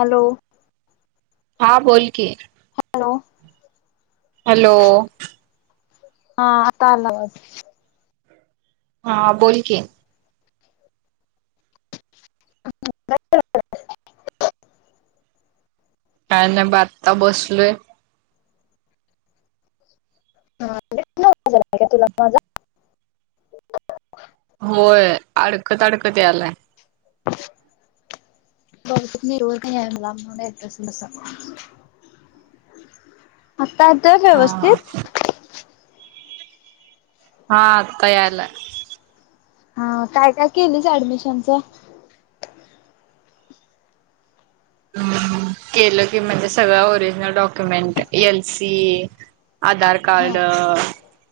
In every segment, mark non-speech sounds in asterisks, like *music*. Hello हा बोल की हॅलो हॅलो हा आता आवाज हा बोलकी काय नाही ब आत्ता बसलोय *unintelligible* *unintelligible* होय अडकत अडकत यालाय *unintelligible* बहुतेक नेट्वरक नाहीये मला म्हणून येत असल तस आता येतोय हा हा व्यवस्थित हा आता यायलाय हा काय काय केलीस ऍडमिशनच *unintelligible* हम्म केलं की म्हणजे सगळं original document L C Aadhaar हा कार्ड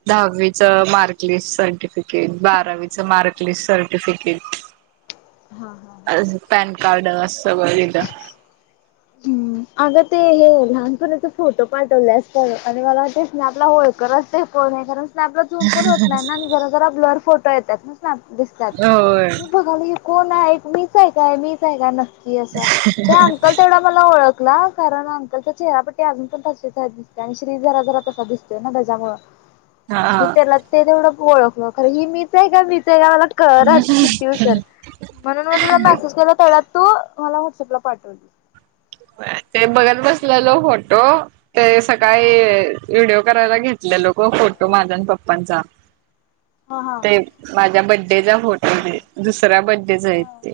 दहावीचं मार्कलिस्ट सर्टिफिकेट बारावीचं मार्कलिस्ट सर्टिफिकेट *unintelligible* अ पॅन कार्ड अस वैग अग ते हे लहानपणाचे फोटो पाठवलेस प आणि मला ते स्नॅप ला ओळखनच कोण आहे कर स्नॅपला झूम पण होत नाही ना जरा जरा ब्लर फोटो येतात ना स्नॅप दिसतात होय मी बघाली कोण आहे मीच आहे काय मीच आहे का नक्की असं त्या अंकल तेवढा मला ओळख ला कारण अंकलचा चेहरापट्टी अजून पण त दिसते आणि श्री जरा जरा तसा दिसतोय ना त्याच्यामुळ आणि मी हा त्याला ते तेवढं ओळखल खर ही मीच आहे का मी ते का मला कळनाच किती उशर म्हणून मग तुला मेसेज केला तेवड्या तो मला व्हॉट्सअपला पाठवल ते बघत बसलेलो फोटो ते सकाळी व्हिडिओ कराला घेतलेलो ग फोटो माझ आणि पप्पचा हा हा ते माझ्या ब डेचा फोटो दुसऱ्या बड्डेचा आहेत ते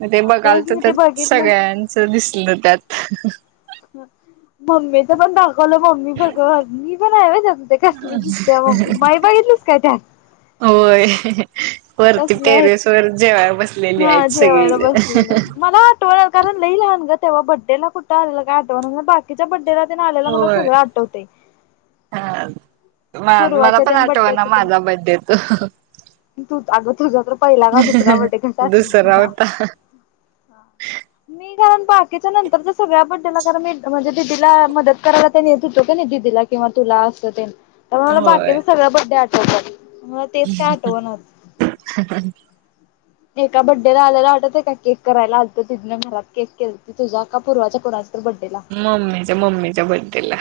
म ते हा तेच बघालतो मी तर ते बघितलं सगळ्यांच दिसलं त्यात मम्मीच पण दाखवलो मम्मी बघून मी पण हाय व्हय त्यात म्हंत्या कसली दिसत्या मम्मी माई बघितलीस काय त्यात होय वरती कसले टेरेस वर जेवाय आहेत बसलेली आ आहेत जेवायला सगळी बसलेलं मला आटवलं कारण लय लहान ग तवा बड्डे ला कुठ आपल्याला काय आठवत बाकीच्या बड्डे ला तर तेन आलेला मला होय सगळं आठवतय म मला पण आटवना माझा बड्डे तो तू अगं तुझा तर पहिला का दुसरा बड्डे कस आटवणार दुसरा तुला होता हा मी कारण बाकीच्या नंतरच्या सगळ्या बड्डेला कारण मी म्हणजे दिदीला मदत करायला येत होते कणी नई दिदीला तुला अस ते मला होय बाकीच सगळ बड्डे आठवतात ह तेच काय आठवनात एका बड्डेला आल्याला आटवतंय का केक करायला आलत तीज्या मला केक केलं त तुझा का पूर्वाच्या कोणाचा मम्मीच्या मम्मीच्या बड्डेला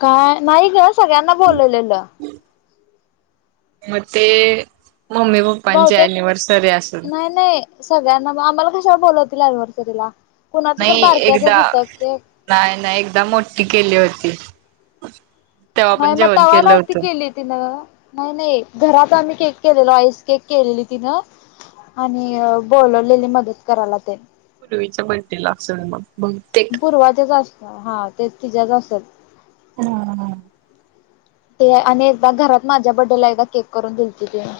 काय नाही ग सगळ्यांना बोलवलेल म ते मम्मी पप्पांची बहुतेक अनिव्हर्सरी असल नव आम्हाला कशा ला बोलवतील अनिव्हर्सरीला कुणाचं तर नाइ एकदा बारक्याचच होतं केक नाइ नाइ एकदा मोटी केली होती *unintelligible* नाइ पण मग जेवण तवा केलं नव्हती होतं केली तिन नाइ नाइ घरात आम्ही केक केलेला आईस केक केलेली तिनं आणि बोलवलेली मदत करायला तेन पूर्वीच्या बड्डे ला असेल मग बहुतेक पूर्वाचा च *unintelligible* हा तेच तिचाच असल मग हा हा ते आणि एकदा घरात माझ्या बड्डेला एकदा केक करून दिलती तीन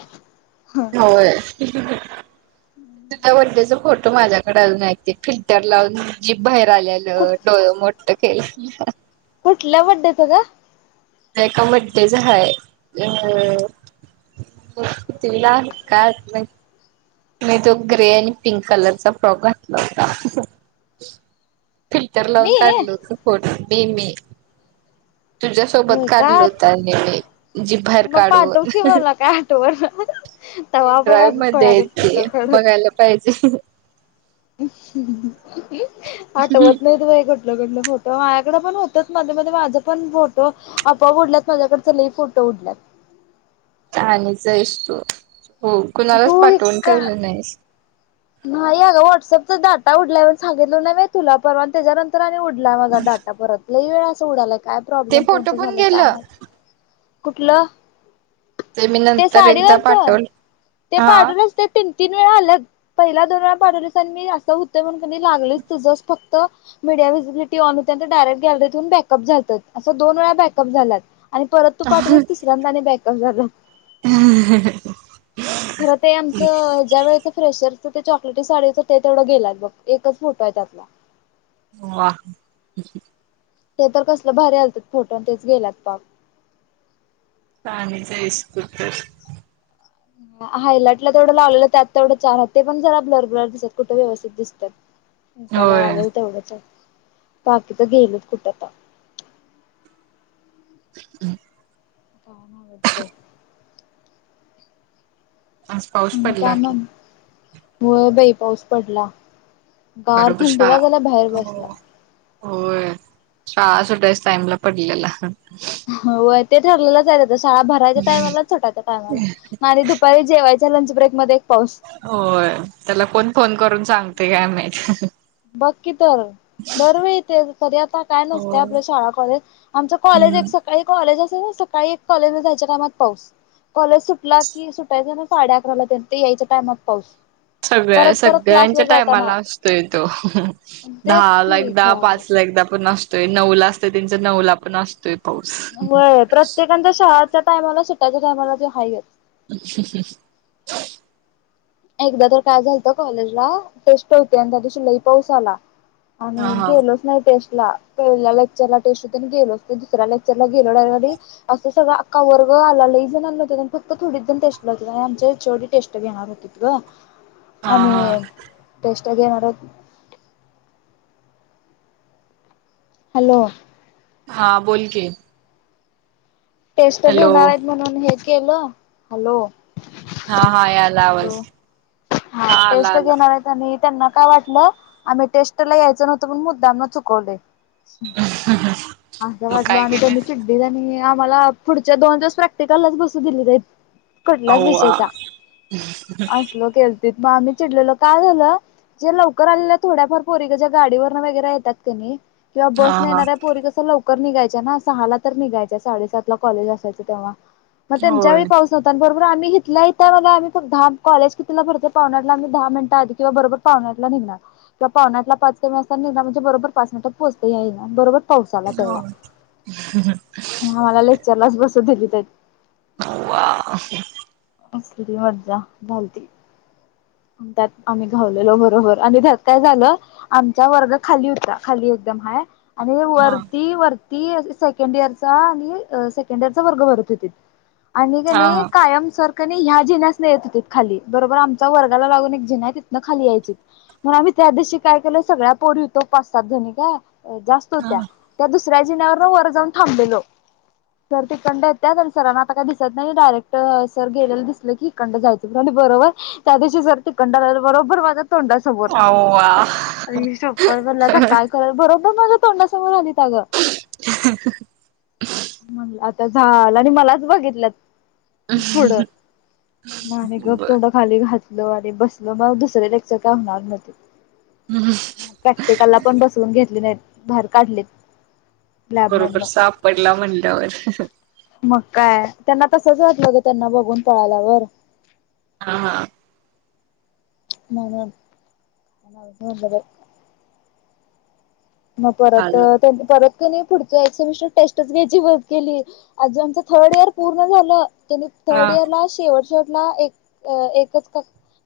होय *unintelligible* फोटो माझ्याकडे अजून आयत ते फिल्टर लावून जीभ बाहेर कुठ आलेलं डोळे मोठ करून *inaudible* कुटल्या बड्डेच ग एका बड्डेच हाय अ *unintelligible* नाही तो ग्रे आणि पिंक कलरचा फ्रॉक घातला होता फिल्टर लावून मी काढल होत फोटो *unintelligible* तुझ्यासोबत होय का काढल होत आणि मी जीभ बाहेर मग पाठव काढून की मला काय आठवण तवा पण पेनड्राईव्ह असंच मध्ये कोणाकडे आहेत ते फोटो काढत बघायला पाहिजे आठवत नाहीत बाई फोटो माझ्याकडे पण होतच मध्ये मध्ये माझं पण फोटो आपोआप ऊडल्यात माझ्याकड च फोटो गुड लक *unintelligible* आहेस तू हो कुणालाच तू पाठवून एक ठेवले नाहीस नाही अग व्हॉट्सअपचा डाटा उडलाय म्हणून सांगितलंय नाही वय तुला परवा तेज्यानंतर आणि उ ला माझा डाटा परत लइ वेळा अस उडालाय काय ते प्रॉब्लेम फोनच फोटो पण झालय काय गेलं माहित कुटलं मी ते नंतर एकदा साडीवरच पाठवलं ते हा पाडूनच ते *inaudible* तीन वेळा आल्या पहिला दोन वेळा पाठवले आणि मी असं होतेण कधी लागलेच तुझस फक्ती बॅकअप झालतात असं पटवलिस तिसऱ्यांदा आणि बॅकअप झाल खर ते आमचं अ ज्यावेळच फ्रेशर तू ते चॉकलेटी साडीच ते तेवढं गेलात बघ एकच फोटो आहे त्यातला. वा. ते तर कसलं भारी आलतत फोटो तेच गेलात पाप पाणी जैस कुठ हायलाइटला तेवढं लावलेलं त्यात तेवढं चार हात ते पण जरा ब्लर ब्लर दिसत कुठं व्यवस्थित दिसतात. इटाला होय लागल तेवढंच बाकी तर गेलच कुठ ता *inaudible* काम आवरते आज पाऊस आणि काय पडला की. मग होय बाई पाऊस पडला. गार बरोबर थंडी वाजायेली बाहेर शाळा हो बसला. होय शाळा सुटायच टाईमला पडलेला. व्हय ते ठरलेलंच आहे शाळा भरायच्या टायमला आन सुटायच्या टायमला आणि दुपारी जेवायच्या लंच ब्रेकमध्ये होय त्याला कोण फोन करून सांगतया मॅच. बघा की तर. दरवेळथ तरी आता काय हो नसते आपलं शाळा कॉलेज आमच कॉलेज हम्म एक सकाळी कॉलेज अस तरी सकाळी एक कॉलेज ला जायच्या टाईमात पाऊस. कॉलेज सुटला की सुटायच म साडे अकराला तर ते यायच्या टायमात पाऊस. सगळ्या परत परत सगळ्यांच्या क्लासला जाताना टायमाला असतोय तो. तेच दहा ला की एकदा खुळ्यागत पाच ला एकदा पण अस ते नऊला असत त्यांच्या नऊला पण असतेत व्हय, प्रत्येकांच्या शहाच्या टायमाला सुटयाच्या टायमाला ते हाहे. अच्छाच्छ एकदा तर काय झालत कॉलेजला टेस्ट होती आणि त्यादिशी लई पाऊस आला. हा आणि हा गेलोच नाही टेस्ट ला पहिल्या लेक्चर ला तोशिकन गेलो ते दुसऱ्या लेक्चर ला गेलो *unintelligible* अस सगळ अख्खा वर् तो आला लई जणांमध्ये नंतर त थोडी जण टेस्ट ला होते आणि आमच्या एचओडी टेस्ट घेणार होते ग हा आणि हा टेस्ट घेणारोत हॅलो. हा बोल की. टेस्ट हॅलो घेणार आहेत म्हणून हे केलं हॅलो हा हा याला आवाज हॅलो हा आला टेस्ट आला. घेणार आहेत आणि त्यांना काय वाटलं आम्ही टेस्ट ला यायचं नव्हतं पण मुद्दामन चुकवलय असं मग वाटलो काय आणि त्यांनी केलेस चिड्डीजणी मला पुढच्या दोन दिवस प्रॅक्टिकललाच बसू दिले नाहीत. कुटलाच अव्वा विषयचा, असलो केलती मग आम्ही चिडलेलो काय झालं? जे लवकर आलेल्या थोड्याफार पोरी ग ज्या गाडीवरन वगैरे येतात कनी किंवा हा बसने हा येऱ्या पोरी कसं लवकर निघायच्या ना सहाला तर निघायच्या साडे सातला कॉलेज असयचं तेव्हा म होय त्यांच्यावेळी पाऊस होतात भर पूर आम्ही घेतलाय त बगा आम्ही पण धा कॉलेज कितीला भरते पावणे आठला आमी दहा मिनटं आधी किंवा बरोबर पावणे आठ लाख नि घिणार त पावणे आठ ला पाच कमी असता निघणार म्हणजे बरोबर पाच मिनिटात पोहोचतो याइना बरोबर? पाऊस आला तेव्हा होय. आणि आम्हाला लेक्चरलाच बसू दिली देत. होवा असली ती मज्जा झालती. त्यात आम्ही घावलेलो बरोबर आणि त्यात काय झालं आमचा वर्ग खाली होता खाली होत त म्हाय आणि हा वरती वर ती सेकंड इयरचा आणि सेकंड इयरचा वर्ग भरत होती आणि हा कनी कायम सर कनी ह्या जिन्यासने येत होतेत खाली बरोबर आमचा वर्ग लागून एक जीना आहे तिथनं खाली यायची मग आम्ही त्या दिवशी काय केलं सगळ्या पोरी होतो पाच सात जणी काय. जास्त हा होत्या त्या दुसऱ्या जिण्यावरन वर जाऊन थांबलेलो सर तिकंड येत्यात आणि सरां आता काय दिसत नाही डायरेक्ट सर गेलेल दिसल की इकंड जायचं बरोबर त्या दिवशी सर तिकडं कंडा *unintelligible* बरोबर तोंडासमोर अव्वा अय शप्पत *unintelligible* काय कर बरो माझ्या तोंडासमोर आलीत ग म्ह झालं आणि मलाच बघितल्यात पुढं नाही आणि गफ बर तोंड खाली घात बलो आणि बसल मग दुसरे लेक्चर काय होणार न्हवतीत प्रॅक्टिकलला पण बसवून घेतली नाहीत बाहेर काढलीत लॅबमधन बरोबर सापडला म्हणल्यावर मग काय त्यांना तसंच वाटल बघ *unintelligible* त्यांना बघून पळाल्यावर हा हा म *unintelligible* मग परत आलं त्यांनी परत पुढच सेमीस्टर टेस्टच घ्यायची बंद केली अजून आमच थर्ड इयर पूर्ण झालं त्यांनी थर्ड हा इयर ला शेवट शेवट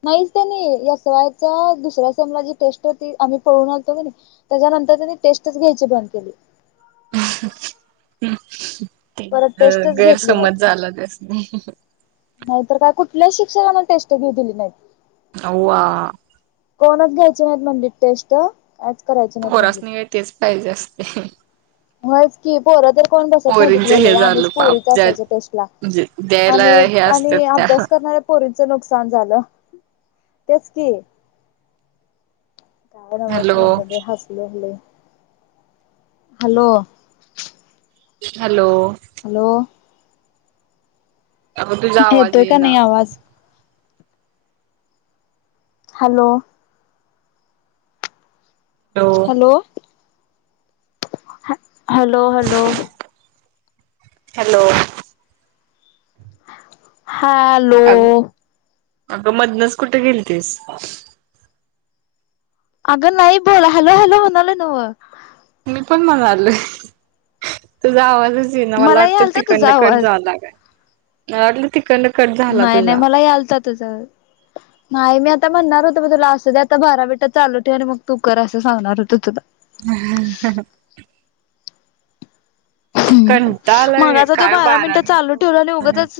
नाही त्यानी एस वाय च्या दुसऱ्या सेमला जी टेस्ट आम्ही पळून आलतो त्याच्यानंतर त्यानी टेस्टच घ्यायची बंद केली. *unintelligible* ते परत टेस्टच घेतली नाहीत. गैरसमज झाला त्यासनी नाहीतर काय कुठल्या शिक्षकांना टेस्ट घेऊ दिली नाहीत. अवा. कोणच घ्यायचे नाहीत म्हंटलंबीत टेस्ट करायचे नाहीत म्हणलीत. पोरासनि यळतेच पाहिजे असते मज की पोर तर कोण बसत पोरींच हे नव्हतं आम्हीच झालं पाप पोरी ज्या बसायचो टेस्ट ला म्हणजे द्यायला आणि हे असतात आणि त्या अभ्यास कर ना पोरीच नुकसान झालं तेच की हॅलो *unintelligible* हसू लागले. हॅलो. हॅलो. हॅलो. अगं तुझा आवाज ठेतोय का येईना नाही आवाज. Hello. Hello hello hello. Hello. Hello. अग अगं मधनच कुठ गेलतीस अगं नाही बोला हॅलो हॅलो म्हणालोय नाव मी पण म्हणालोय तुझा आवाजच पहिला मला वाट यालता तुझा तिकडंन कट आवाज मला वाटलं ती नाही नाही मलाही आलता तूज नाही मी आ आता म्हणार होतं मी तुला असुदे दे आता बारा बेटा चालू ठेव आणि मग तू कर असं सांगणार होते तुला. *unintelligible* हम्म कंटाळा आलाय मगाचा तो काय बारा मिनिट चालू मिनिटं ठेवला होत आणि नाहीत. उगाचच.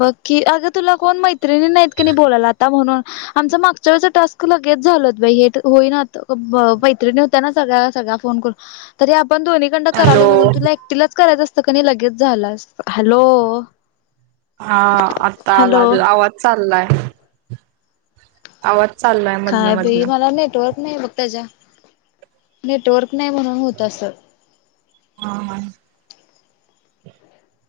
बघकी अग तुला कोण मैत्रिणी नाहीत कणी बोलायला आता म्हणून आमच मागच्या वेळचा टास्क लगेच झालेत हे होईनात मैत्रिणी होत्या ना सगळ्या सळ्या फोन करून तरी आप पण दोन्ही कंडं करालोय म्हणून हॅलो तुला एकटीलाच करायचं असतं का नाही लगेच झालं असत, हॅलो. हा आता आला हॅलो ग आवाज चाललाय आवाज चाललाय मधन काय ब मधन मला हा नेटवर्क नाही बघ त्याच्या नेटवर्क नाही म्हणून होत अस. हा *unintelligible*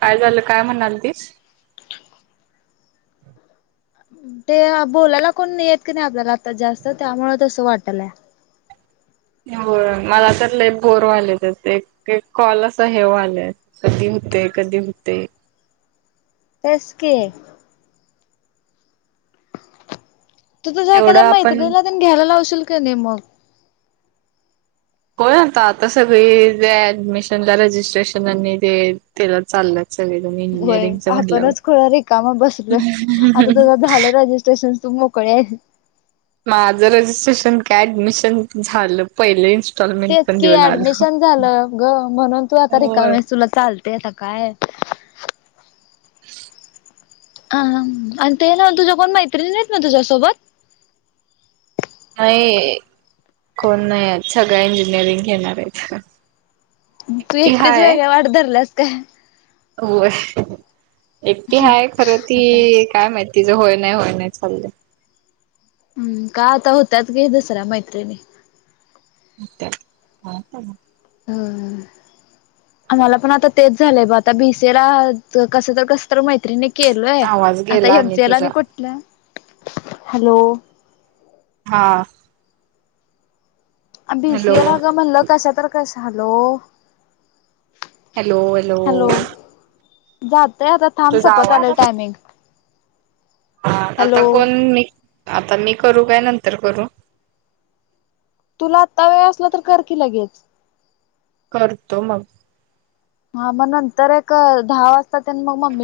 काय झालं काय म्हणाल तीस ते बोलायला कोण येत की नाही आपल्याला आता जास्त त्यामुळं तस वाटलाये हो मला त्यातले एक बोरवाले त्या एक कॉल अस हेवलंय की होते कधी होते. तस की. तू तुझ एवढं एखाद्या माहत आपण नाही घ्यायला लावशील का नाही मग होय आता आता सगळी ऍडमिशनला रजिस्ट्रेशन तेला चाललंय. व्हय आपणच खड रिकामा बसलोय आता तुझं झालंय रजिस्ट्रेशन तुम मोकळीये माझं रिट्रेशन ऍडमिशन झालं पहिलेच. तेच की ऍडमिशन झालं ग म्हणून तू आता होय रिकामेस तुला चाल ते त काय. *unintelligible* ह आणि ते ना तुझ्या कोण मैत्रिणी नाहीेत ना तुझ्यासोबत नाही कोण नाही सगा इंजिनिअरिंग घेणार आहे का तू एकटीच वेगळ वाट धरलास काय होय एकटे हाय खरं आता ती काय माहिती तिचे होय नाही होय नाही चालले हम्म का आता होत्याच गे दुसऱ्या मैत्रिणी अ ह ह आमला पण आता तेच झालंय ब आता भीसेला कस तर कस तर मैत्रीिणी केलोय आवाज आता गेला हेजेला तुझा आणि कुठलं हॅलो हा हॅलो बीसी एला ग म्हणलं कशा तर कस आलो हॅलो हॅलो जातय आता थांब तुझा सपत आवाज आलंय टायमिंग हा हॅलो आता कोण मी आता मी करू काय नंतर करू तुला आत्ता वेळ असला तर करकीि लगेच करतो मग हा मग नंतर एक दहा वाजता मग मम्मी